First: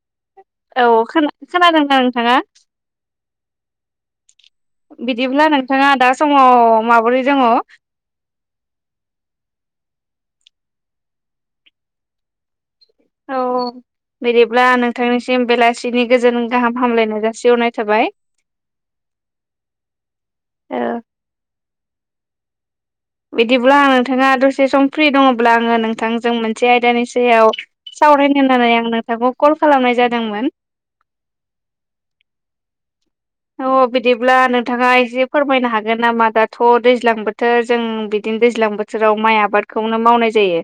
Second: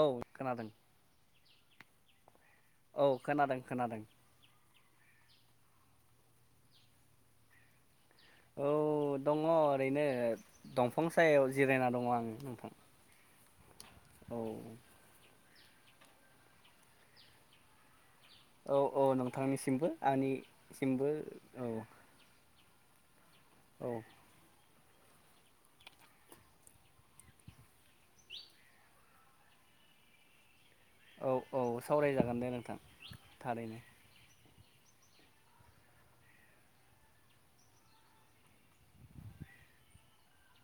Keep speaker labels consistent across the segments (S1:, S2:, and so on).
S1: औ खोनादों।
S2: खोनादों ना नोंथाङा।
S1: औ खोनादों खोनादों।
S2: बिदिब्ला नोंथाङा दा समाव माबोरै दङ।
S1: औ दङ ओरैनो दंफां सायाव जिरायना दङ आं दंफां।
S2: औ बिदिब्ला नोंथांनिसिम बेलासिनि गोजोन गाहाम हामलायनाय जासिहरनाय थाबाय।
S1: औ औ नोंथांनिसिमबो
S2: ओ
S1: आंनिसिमबो औ
S2: बिदिब्ला
S1: औ
S2: आं नोंथाङा दसे सम फ्रि दङब्ला आङो नोंथांजों मोनसे आयदानि सायाव सावरायनो होननानै आं नोंथांखौ कल खालामनाय जादोंमोन
S1: औ औ सावरायजागोन दे नोंथां थारैनो
S2: अ बिदिब्ला नों नोंथाङा एसे फोरमायनो हागोन नामा दाथ दैज्लां बोथोर जों बिदिनो दैज्लां बोथोराव माइ आबाद खौनो मावनाय जायो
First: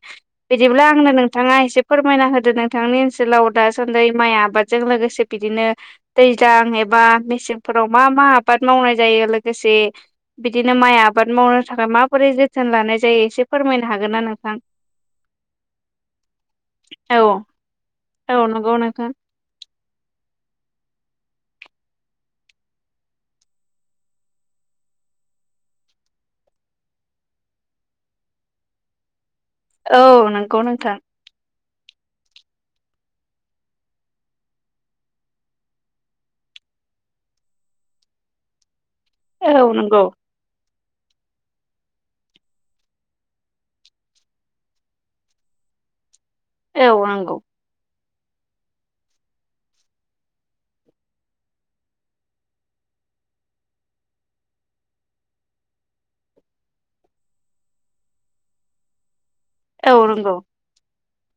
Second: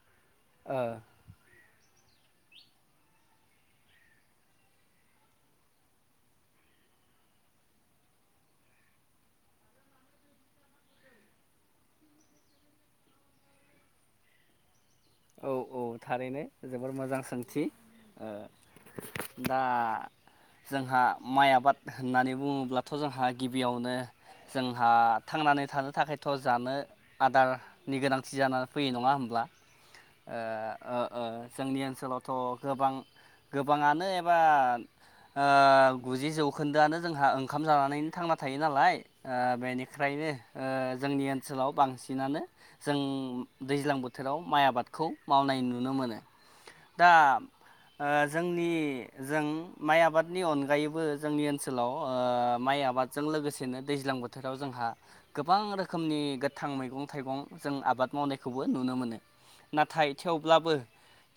S1: ओ
S2: बिदिब्ला आंनो नोंथाङा एसे फोरमायना होदो नोंथांनि ओनसोलाव दासान्दि माइ आबादजों लोगोसे बिदिनो दैज्लां बा मेसे फोराव मा मा आबाद मावनाय जायो लोगोसे बिदिनो माइ आबाद मावनो थाखाय माबोरै जोथोन लानाय जायो एसे फोरमायनो हागोन ना नोंथां
S1: औ औ थारैनो जोबोर मोजां
S2: औ
S1: सोंथि ओ
S2: औ नंगौ नोंथां।
S1: दा जोंहा माइ आबाद होननानै बुङोब्लाथ जोंहा गिबियावनो जोंहा थांनानै थानो थाखायथ' जानो आदारनि गोनांथि जानानै फैयो नङा होमब्ला
S2: औ
S1: ओ
S2: नंगौ नोंथां
S1: ओ ओ जोंनि ओनसोलावथ गोबां गोबाङानो एबा ओ गुजि जौखोन्दोआनो जोंहा ओंखाम जानानैनो थांना थायो नालाय ओ
S2: औ नंगौ
S1: बेनिफ्रायनो ओ जोंनि ओनसोलाव बांसिनानो जों दैज्लां बोथोराव माइ आबादखौ मावनाय नुनो मोनो
S2: औ
S1: दा
S2: नोंगौ
S1: ओ जोंनि जों माइ आबादनि अनगायैबो जोंनि ओनसोलाव ओ माइ आबाद आबादजों लोगोसेनो दैज्लां बोथोराव जोंहा गोबां रोखोमनि गोथां मैगं थाइगं जों आबाद आबाद मावनायखौबो नुनो मोनो
S2: औ
S1: नाथाय
S2: नंगौ
S1: थेवब्लाबो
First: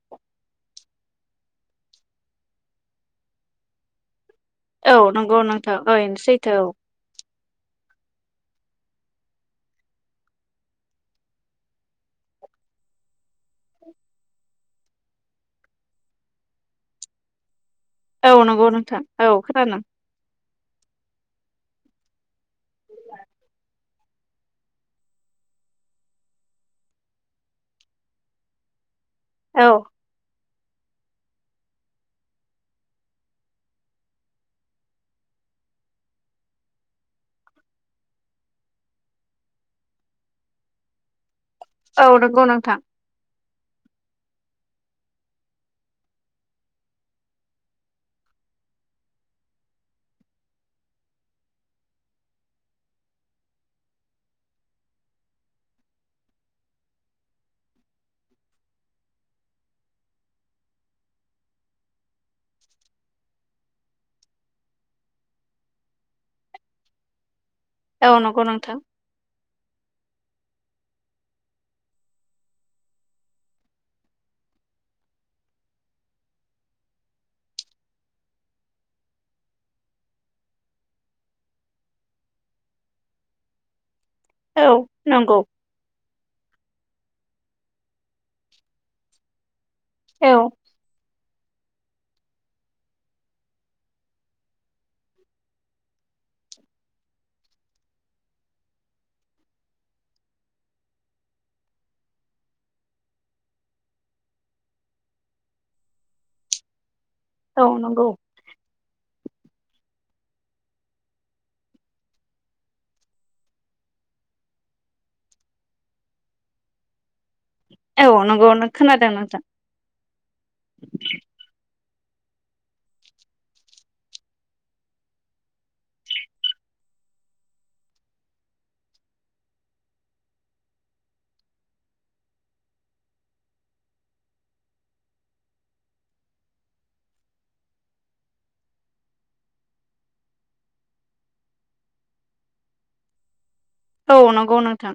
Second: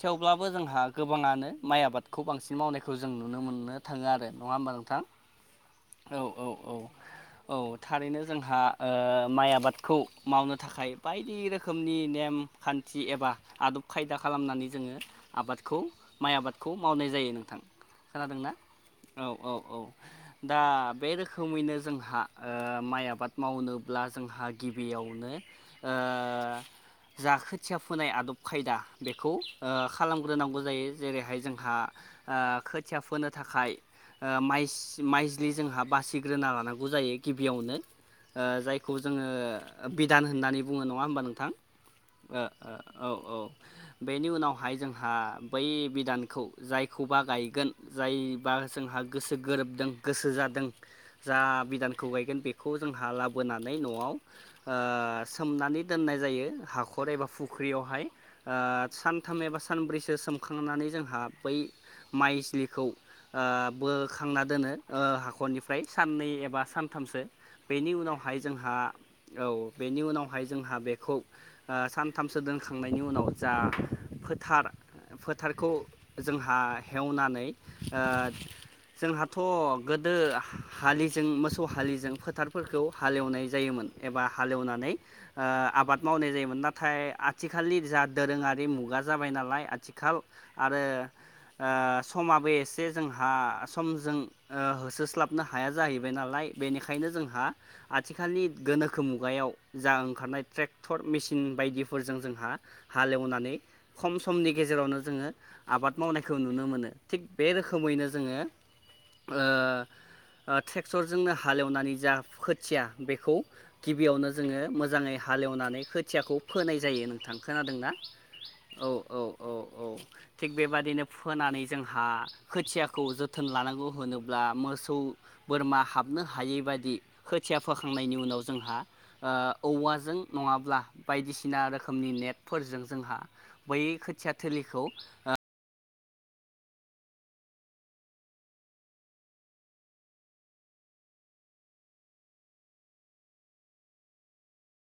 S1: थेवब्लाबो जोंहा गोबाङानो माइ आबादखौ बांसिन मावनायखौ जों नुनो मोननो थाङो आरो नङा होमबा
S2: औ
S1: नोंथां?
S2: नोंगौ नोंथां ओइनो सैथो औ
S1: औ थारैनो जोंहा ओ माइ आबादखौ मावनो थाखाय बायदि रोखोमनि नेम खान्थि एबा आदब खायदा खालामनानै जोङो आबादखौ माइ आबादखौ मावनाय जायो नोंथां
S2: औ
S1: खोनादोंना
S2: नंगौ नोंथां औ खोनादों
S1: दा बे रोखोमैनो जोंहा ओ माइ आबाद मावनोब्ला जोंहा गिबियावनो ओ जा खोथिया फोनाय आदब खायदा बेखौ
S2: औ
S1: ओ खालामग्रोनांगौ जायो जेरैहाय जोंहा ओ खोथिया फोनो थाखाय माइ माइजलि जोंहा बासिग्रोना लानांगौ जायो गिबियावनो ओ जायखौ जोङो बिधान होननानै बुङो नङा होमबा नोंथां
S2: औ नंगौ
S1: ओ
S2: नोंथां
S1: ओ औ औ बेनि उनावहाय जोंहा बै बिदानखौ जायखौबा गायगोन जायबा जोंहा गोसो गोरोबदों गोसो जादों जा बिधानखौ गायगोन बेखौ जोंहा लाबोनानै नआव ओ सोमनानै दोननाय जायो हाख खर एबा फुख्रियावहाय ओ सानथाम एबा सानब्रैसो सोमखांनानै जोंहा बै माइस्लिखौ ओ बोखांना ओ दोनो हाखरनिफ्राय साननै एबा सानथामसो बेनि
S2: औ
S1: उनावहाय
S2: नंगौ
S1: जोंहा
S2: नोंथां
S1: औ बेनि उनावहाय जोंहा बेखौ ओ सानथामसो दोनखांनायनि उनाव जा फोथार फोथारखौ जोंहा हेवनानै ओ जोंहाथ गोदो हालिजों मोसौ हालिजों फोथारफोरखौ हालेवनाय जायोमोन एबा
S2: औ
S1: हालेवनानै
S2: नंगौ
S1: ओ आबाद मावनाय जायो नाथाय आथिखालनि जा दोरोङारि मुगा जाबाय नालाय आथिखाल
S2: औ
S1: आरो ओ समाबो एसे जोंहा समजों होसोस्लाबनो हाया जाहैबाय नालाय बेनिखायनो जोंहा आथिखालनि गोनोखो मुगायाव जा ओंखारनाय ट्रेक्टर मेसिन न बायदिफोरजों जोंहा हालेवनानै खम समनि गेजेरावनो जोङो आबाद मावनायखौ खौ नुनो मोनो थिग बे
S2: औ नंगौ
S1: रोखोमैनो जोङो अ अ ट्रेक्टरजोंनो हालेवनानै जा खोथिया बेखौ गिबियावनो जोङो मोजाङै हालेवनानै खोथियाखौ फोनाय जायो नोंथां खोनादों ना
S2: औ नंगौ
S1: औ
S2: खोनादों
S1: औ
S2: नोंथां
S1: औ औ थिग बेबादिनो फोनानै जोंहा खोथियाखौ जोथोन लानांगौ होनोब्ला मोसौ बोरमा हाबनो हायै बायदि खोथिया फोखांनायनि उनाव जोंहा ओ औवाजों नङाब्ला बायदिसिना रोखोमनि नेटफोरजों जोंहा बै खोथिया थोलिखौ आ
S2: औ नंगौ नोथां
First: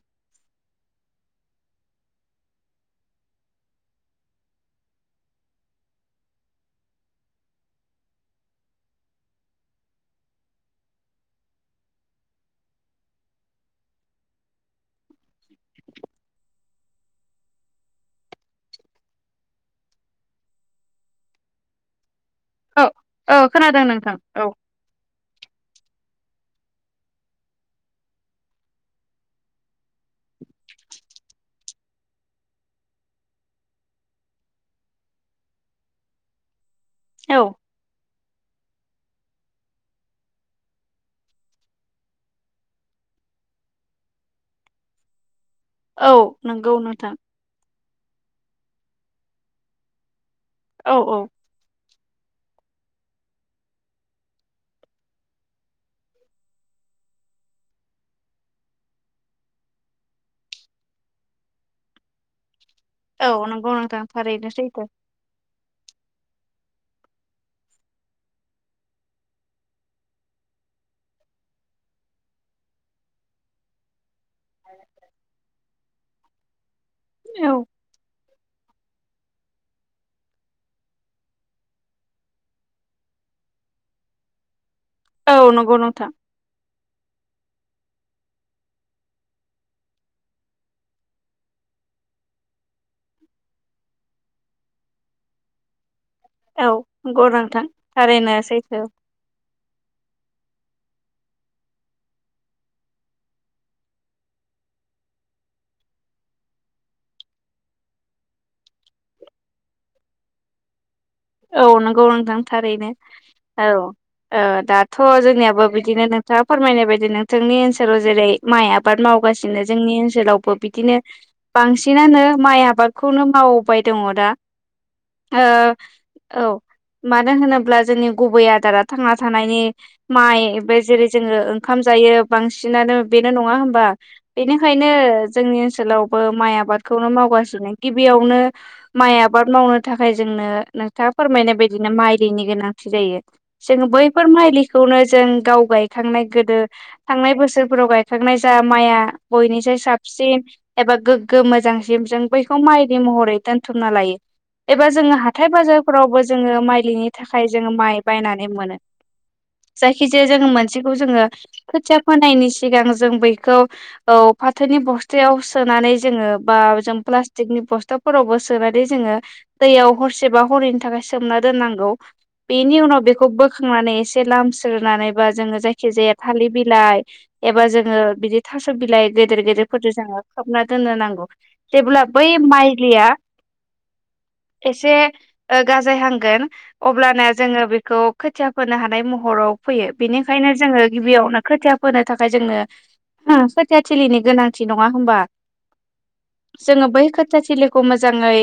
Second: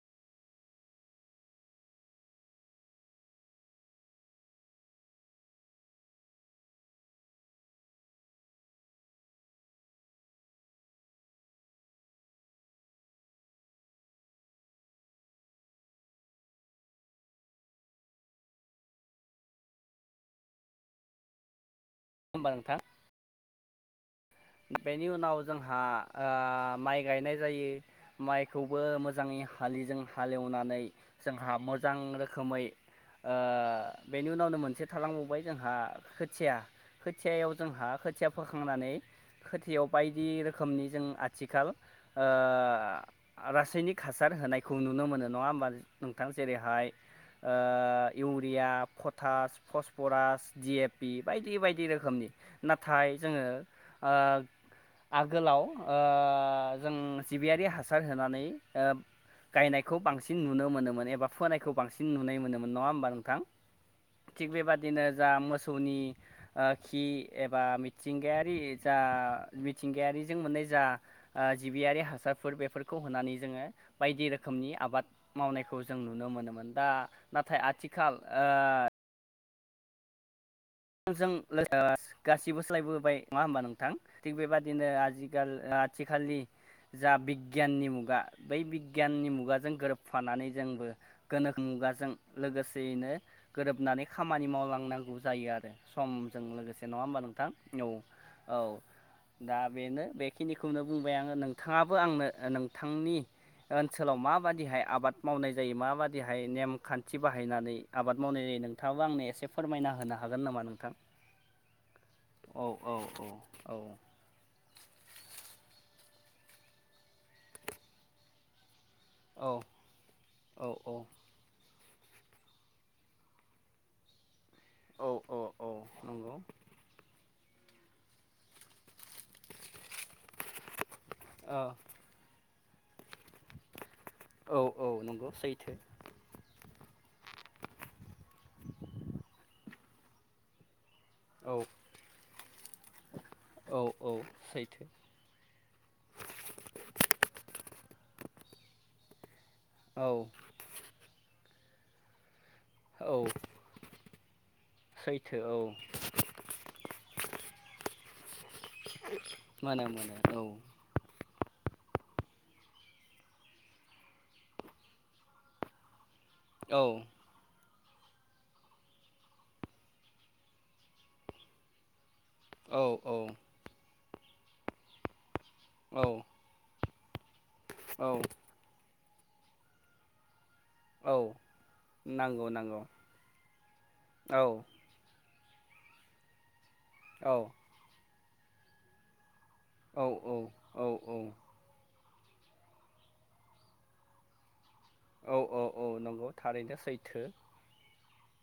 S1: होमबा नोंथां
S2: औ औ खोनादों नोंथां औ
S1: बेनि उनाव जोंहा आ माइ गायनाय जायो माइखौबो मोजाङै हालिजों हालेव नानै जोंहा मोजां रोखोमै अ बेनि उनावनो मोनसे थालांबावबाय जोंहा खोथिया
S2: औ
S1: खोथियायाव जोंहा खोथिया फोखांनानै खोथियाव बायदि रोखोमनि जों आथिखाल अ रासायनिक हासार होनायखौ नुनो मोनो नङा होमबा
S2: औ
S1: नोंथां
S2: नंगौ
S1: जेरैहाय
S2: नोंथां
S1: अ इउ रिया फतास फसरास दि ए
S2: औ
S1: पि
S2: औ
S1: बायदि बायदि रोखोमनि नाथाय जोङो ओ आगोलाव ओ जों जिबियारि हासार होनानै गायनायखौ बांसिन नुनो मोनोमोन एबा फोनायखौ बांसिन नुनो मोनोमोन नङा होमबा
S2: औ
S1: नोंथां
S2: नंगौ नोंथां
S1: थिग
S2: थारैनो सैथो
S1: बेबायदिनो जा मोसो सौनि खि एबा मिथिंगायारि जा मिथिंगायारिजों मोननाय जा जिबियारि हासारफोर बेफोरखौ होनानै जोङो बायदि रोखोमनि आबाद मावनायखौ जों नुनो मोनोमोन दा
S2: औ
S1: नाथाय आथिखाल आ जों गासिबो सोलायबोबाय नङा होमबा नोंथां थिग बेबा बिदिनो
S2: औ
S1: आथिखाल
S2: नंगौ नोंथां
S1: आथिखालनि जा बि गियाननि मुगा बै बिगियाननि मुगाजों गोरोबफानानै जोंबो गोनोखो मुगाजों लोगोसेयैनो गोरोबनानै खामानि मावलांनांगौ जायो आरो समजों
S2: औ
S1: लोगोसे नङा होमबा
S2: नंगौ
S1: नोंथां औ
S2: थारैनो
S1: औ
S2: सैथो
S1: दा बेनो बेखिनिखौ खौनो बुंबाय आङो नोंथाङाबो आंनो नोंथांनि ओनसोलाव माबादिहाय आबाद मावनाय जायो माबादिहाय नेम खान्थि बाहायनानै आबाद मावनाय दे नोंथाङाबो आंनो एसे फोरमायना होनो हागोन नामा नोंथां
S2: औ नंगौ नोंथां
S1: औ
S2: थारैनो औ अ दाथ' जोंनियाबो बिदिनो नोंथाङा फोरमायनाय बायदि नोंथांनि ओनसोलाव जेरै माइया आबाद मावगासिनो जोंनि ओनसोलावबो बिदिनो बांसिन सिनानो माइ आबादखौनो मावबाय दङ दा
S1: औ औ
S2: ओ
S1: नंगौ
S2: औ मानो होनोब्ला जोंनि गुबै आदारा थांना थानायनि माइ बे जेरै जोङो
S1: ओ
S2: ओंखाम जायो बांसिन बांसिनानो बेनो नङा होमबा
S1: औ औ
S2: बेनिखायनो
S1: नंगौ
S2: जोंनि
S1: सैथो
S2: ओनसोलावबो माइ आबाद खौनो मावगासिनो गिबियावनो माइ आबाद मावनो थाखाय जोंनो नों थाङा फोरमायनाय
S1: औ
S2: बायदिनो माइलिनि गोनांथि जायो
S1: औ
S2: जों
S1: औ
S2: बैफोर
S1: सैथो
S2: माइलिखौनो जों गाव गाय थांनाय गोदो थांनाय बोसोरफोराव गायखांनाय जा माया बयनिसाय
S1: औ
S2: साबसिन एबा गोग्गो मोजां जिब जों बैखौ माइलि
S1: औ
S2: महरै दोनथुमना लायो एबा जोङो
S1: सैथो
S2: हाथाय
S1: औ
S2: बाजारफोरावबो जोङो माइलिनि थाखाय जोङो माइ बायनानै मोनो
S1: मोनो
S2: जायखिजाया
S1: मोनो
S2: जों मोनसेखौ जों खोथिया फोनायनि सिगां जों बैखौ औ फाथोनि बस्थायाव सोनानै जोङो बा
S1: औ
S2: जों प्लासटिक नि बस्ताफोरावबो सोमनानै जोङो दैयाव हरसेबा हरनै थाखाय सोमना दोननांगौ बेनि
S1: औ
S2: उनाव बेखौ बोखांनानै एसे लामस्रोनानै बा जोङो जायखि
S1: औ
S2: जाया थालिर बिलाइ एबा जोङो
S1: औ
S2: बिदि थास' बिलाइ गेदेर गेदेरफोरजों जोङो खोबना दोननो
S1: औ
S2: नांगौ जेब्ला बै
S1: नांगौ नांगौ
S2: माइलिया
S1: औ
S2: एसे ओ गाजाय हांगोन अब्लाना
S1: औ
S2: जोङो बेखौ खोथिया फोनो हानाय महराव फैयो
S1: औ
S2: बेनिखायनो जोङो
S1: औ
S2: गिबियावनो खोथिया फोनो थाखाय जोंनो [unintelligible] खोथिया थिलिनि गोनां थि नङा होनबा
S1: औ औ औ नंगौ थारैनो
S2: जोङो बै
S1: सैथो
S2: खोथिया थिलिखौ मोजाङै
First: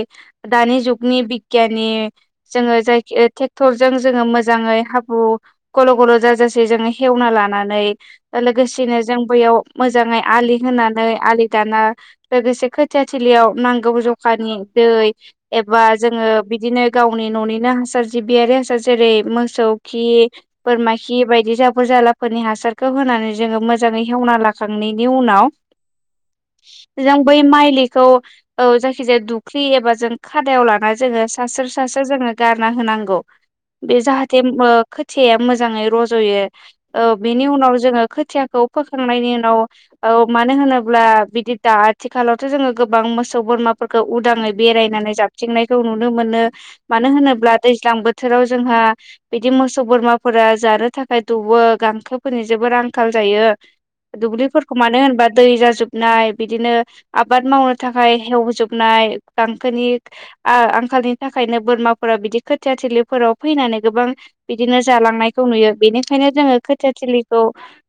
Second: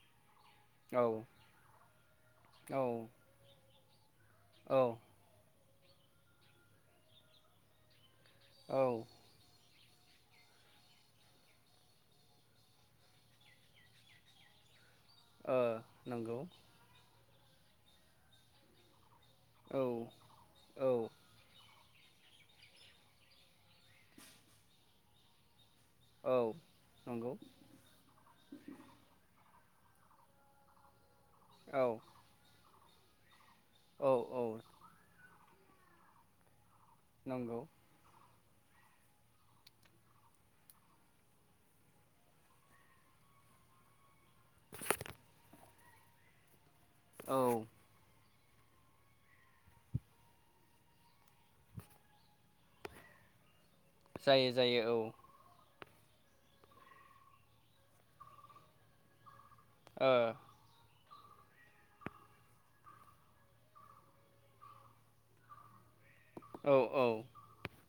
S2: दानि
S1: औ
S2: जुगनि बिग्ग्याननि जोङो
S1: औ
S2: जायख ओ थेक्टर जोङो मोजाङै
S1: औ
S2: हाब्रु गल' गल' जाजासे जोङो हेवना लानानै
S1: औ
S2: लोगोसेनो जों बैयाव मोजाङै आलि होनानै आलि दाना लोगोसे खोथिया थिलियाव नांगौ जखानि दै
S1: ओ
S2: एबा जोङो
S1: नंगौ।
S2: बिदिनो गावनि न'निनो हासार जिबियारि हासार जेरै मोसौ
S1: औ
S2: खि,
S1: औ
S2: बोरमा खि बायदि जाबोर जाला फोरनि हासारखौ होनानै जोङो मोजाङै हेवना लाखांनायनि उनाव
S1: औ
S2: जों
S1: नंगौ
S2: बै माइलिखौ जायखि जाया दु एबा जों खादायाव लानानै जोङो सास्रो
S1: औ
S2: सास्रो जोङो गारना होनांगौ। बे
S1: औ
S2: जाहाथे
S1: औ
S2: खोथिया मोजाङै रज'यो। बिनि
S1: नंगौ
S2: उनाव जोङो खोथियाखौ फोखांनायनि उनाव औ मानो होनोब्ला बिदि दा आथिखालावथ' जोङो गोबां मोसौ बोरमा फोरखौ उदाङै बेरायनानै जाबथिंनायखौ नुनो मोनो मानो होनोब्ला
S1: औ
S2: दैज्लां बोथ थोराव जोंहा बिदि मोसौ बोरमाफोरा जानो थाखाय दौवो गांसोफोरनि जेबो आंखाल जाय जायो
S1: जायो
S2: दुब्लिफोरखौ मानो
S1: जायो
S2: होनबा दै जाजोब नाय बिदिनो आबाद मावनो थाखाय हेवजोबनाय गांखोनि
S1: औ
S2: आ- आं खालनि थाखायनो बोरमाफोरा बिदि खोथिया थिलिफोराव फैनानै गोबां बिदिनो जालांनायखौ नुयो बेनि खायनो जोङो
S1: ओ
S2: खोथिया
S1: औ औ
S2: थिलिखौ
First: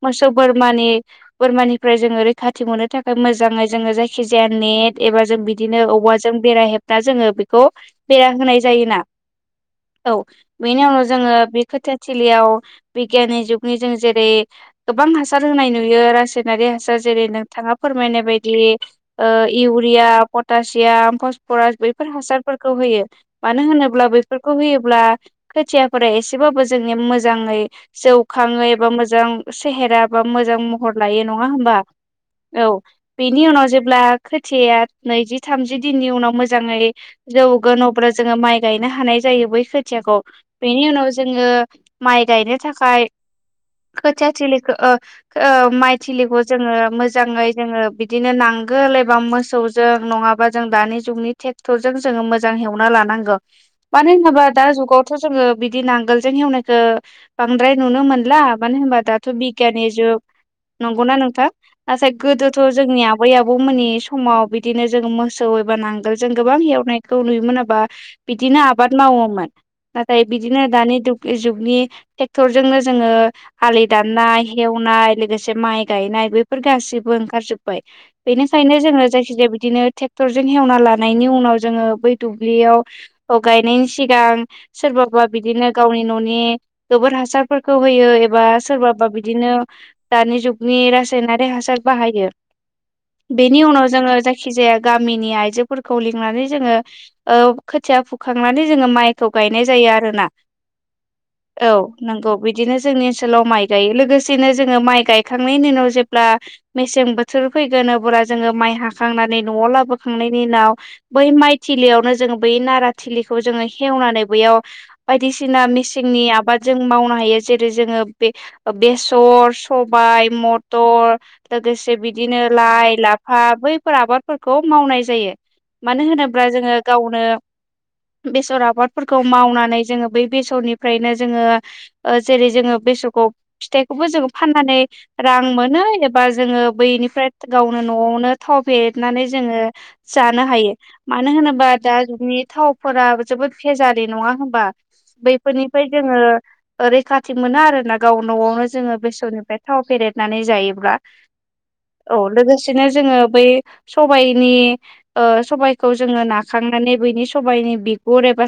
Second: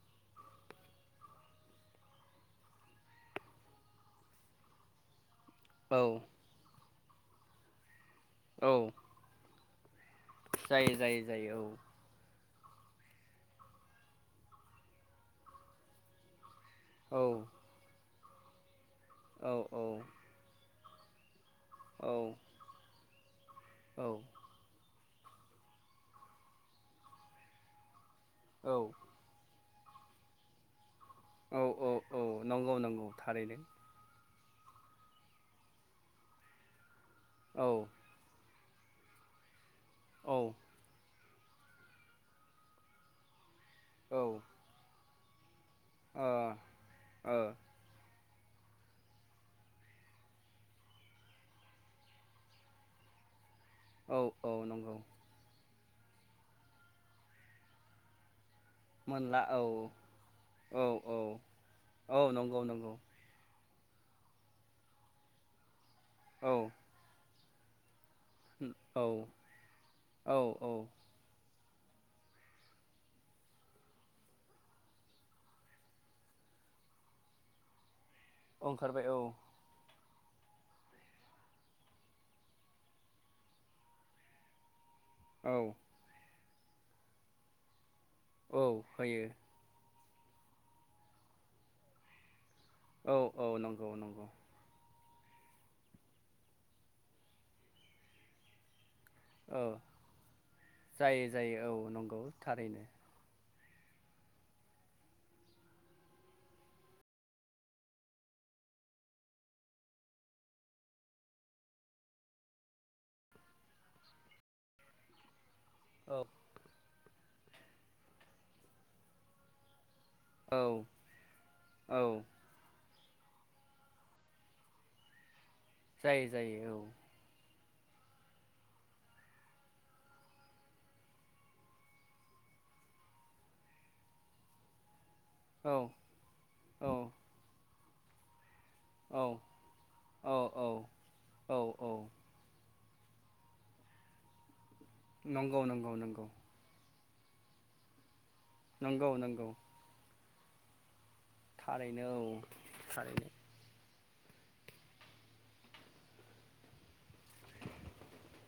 S2: मोसौ बोरमानि- बोरमानिफ्राय जोङो रैखाथि मोननो थाखाय मोजाङै जोङो जायखि जाया नेट एबा जों बिदिनो
S1: औ
S2: औवाजों बेरा हेबना जोङो बेखौ बेरा होनाय
S1: औ
S2: जायोना। औ बेनि
S1: जायो
S2: उनाव
S1: जायो
S2: जोङो
S1: जायो
S2: बे खोथिया थिलियाव बिगियाननि जुगनि जों जेरै गोबां हासार होनाय नुयो रासाय नारि हासार जेरै
S1: औ
S2: नोंथाङा फोरमायनाय बायदि
S1: औ
S2: इउरिया, पटासियाम फस फरास
S1: औ
S2: बैफोर हासारफोरखौ होयो मानो होनोब्ला
S1: औ
S2: बैफोरखौ होयोब्ला खोथियाफोरा एसेबाबो जोंनि मोजाङै जौखाङै एबा मोजां सेेहेरा बा मोजां महर लायो नङा
S1: औ
S2: होमबा औ
S1: नंगौ नंगौ
S2: बेनि उनाव
S1: थारैनो
S2: जेब्ला खोथिया नैजि थामजि दिननि उनाव मोजाङै जौगोन
S1: औ
S2: अब्ला जोङो माइ गायनो हानाय जायो बै खोथियाखौ
S1: औ
S2: बेनि उनाव जोङो माइ गायनो थाखाय खोथिया
S1: औ
S2: थिलिखौ माइ थिलिखौ
S1: ओ
S2: जोङो मोजाङै
S1: ओ
S2: जोङो दिनो नांगोल एबा मोसौजों नङाबा जों दानि जुगनि थेक्टर जों जोङो मोजां हेवना लानांगो मानो
S1: औ
S2: होनोबा
S1: औ
S2: दा
S1: नंगौ
S2: जुगाथ' जोङो बि दि नांगोलजों हेवनायखो बांद्राय नुनो मोनला मानो होनबा दाथ'
S1: मोनला औ
S2: बिगियाननि जुग
S1: औ
S2: नंगौना
S1: औ
S2: नोंथां नाथाय
S1: औ
S2: गोदोथ'
S1: नंगौ नंगौ
S2: जोंनि आबै आबौमोननि समाव बिदिनो जों मोसौ एबा नांगोल जों
S1: औ
S2: गोबां हेवनायखौ नुयोमोन ओबा बिदिनो आबाद
S1: औ
S2: मावोमोन नाथाय
S1: औ
S2: बिदिनो
S1: औ
S2: दानि जुगनि ट्रेक्टरजोंनो जोङो आलि दाननाय हेवनाय लोगोसे माइ गायनाय बेैफोर गासि बो ओंखार जोबबाय बेनिखायनो जोङो
S1: ओंखारबाय औ
S2: जायखि जाया बिदिनो ट्रेक्टरजों हेवना लाना नायनि उनाव जोङो बै दुब्लियाव गायनायनि सिगां सोरबाबा
S1: औ
S2: बिदिनो गावनि न'नि गोबोर हासारफोरखौ होयो एबा
S1: औ
S2: सोरबाबा
S1: होयो
S2: बिदिनो दानि जुगनि रासायनारि हासार बाहायो।
S1: औ औ
S2: बेनि उनाव
S1: नंगौ
S2: जोङो
S1: नंगौ
S2: जायखि जाया गामिनि आइजो फोरखौ लिंनानै जोङो ओ खोथिया फुखांनानै जोङो माइ गायनाय
S1: औ
S2: जायो आरोना न।
S1: जायो जायो
S2: औ नंगौ बिदिनो
S1: थारैनो
S2: जोंनि ओनसोलाव माइ गायो लोगोसेनो जोङो माइ गायखांनायनि उनाव जेब्ला मेसें बोथोर फैगोन अब्ला जोङो माइ हाखांनानै न'आव लाबोखांनाय नि उनाव बै माइ थिलियावनो जोङो बै नारा थिलिखौ जोङो हेवनानै बैयाव बायदिसि सिना मेसिंनि
S1: औ
S2: आबाद जों मावनो हायो जेरै जोङो बे बेसर स बाइ
S1: औ
S2: मथर लोगोसे बिदिनो लाइ ला फा बैफोर आबादफोरखौ मावनाय जायो मानो
S1: जायो
S2: होनोब्ला जोङो
S1: जायो
S2: गावनो बेसर आबादफोरखौ मावनानै जोङो बै बेसरनिफ्रायनो जोङो जेरै- जोङो बेसरखौ फिथाइखौबो जों फाननानै रां
S1: औ
S2: मोनो एबा जोङो
S1: औ
S2: बैनिफ्राय गावनो न'आवनो थाव
S1: औ
S2: फरनानै जोङो जानो हायो।
S1: औ
S2: मानो
S1: औ
S2: होनोबा दा
S1: औ
S2: जोंनि थावफोरा जोबोद भेजारि नङा होनबा
S1: नंगौ
S2: बैफोरनिफ्राय
S1: नंगौ नंगौ
S2: जोङो रैखाथि मोनो आरो ना गाव न'आवनो जोङो
S1: नंगौ नंगौ
S2: बेसरनिफ्राय थाव फदेदनानै जायोब्ला औ लोगोसेनो जोङो
S1: थारैनो
S2: बै सबायाइनि ओ सबबायखौ जोङो नाखांनानै बैनि सबायाइनि बिगुर एबा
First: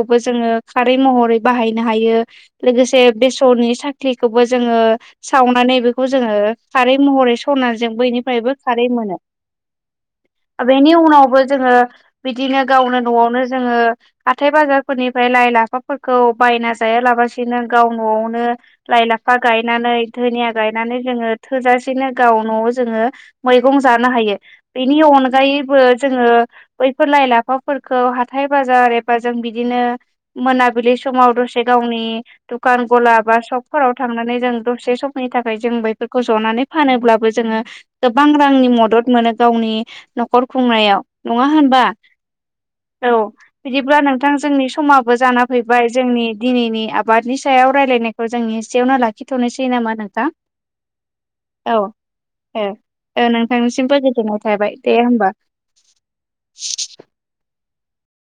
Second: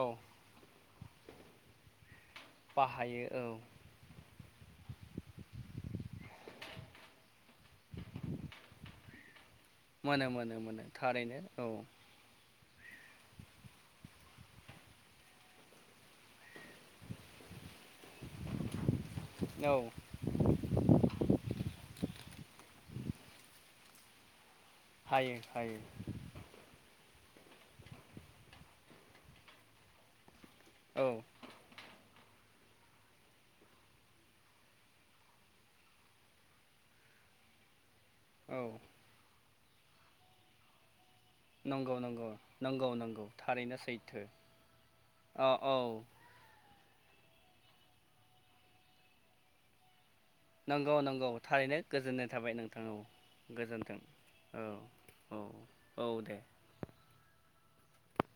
S1: औ
S2: जोङो खारै महरै बाहायनो हायो लोगोसे
S1: बाहायो औ
S2: बेसरनि साख्रिखौबो जोङो सावनानै बे खौ जोङो खारै महरै सरनाजों बैनिफ्रायबो खारै मोनो
S1: मोनो मोनो मोनो
S2: बेनि
S1: थारैनो
S2: उनावबो जोङो
S1: औ
S2: बिदिनो गावनो न'आवनो जोङो हाथाय बाजारफोरनिफ्राय लाइ लाफाफोरखौ बायना जायालाबसिनो गाव न'आवनो लाइ लाफा
S1: औ
S2: गायनानै धोनिया गायनानै जोङो थोजासेनो गाव न'आव जोङो मैगं जानो हायो बेनि
S1: हायो
S2: अनगायैबो
S1: हायो
S2: जोङो फोरोलाय लाफाफोरखौ हाथाय बाजार एबा जों बिदिनो मोनाबिलि
S1: औ
S2: समाव दसे गावनि दुखान गला बा सपफोराव थांनानै जों दसे समनि थाखाय जों बैफोरखौ जनानै फानोब्लाबो जों जोङो गोबां
S1: औ
S2: रांनि मदद मोनो गावनि न'खर खुंनायाव। नङा होनबा।
S1: नंगौ नंगौ नंगौ
S2: औ
S1: नंगौ थारैनो
S2: बिदिब्ला
S1: सैथो
S2: नोंथां जोंनि समाबो जाना
S1: अ औ
S2: फैबाय जों जोंनि दिनैनि आबादनि सायाव रायलायनायखौ जोंनि एसेयावनो लाखिथ'नोसै नामा नोंथां
S1: नंगौ नंगौ
S2: औ
S1: थारैनो गोजोननाय थाबाय
S2: ओ
S1: नोंथां। औ
S2: ओ नोंथांनिसिमबो
S1: गोजोनथों।
S2: गोजोननाय
S1: औ
S2: थाबाय दे होमबा।
S1: औ औ दे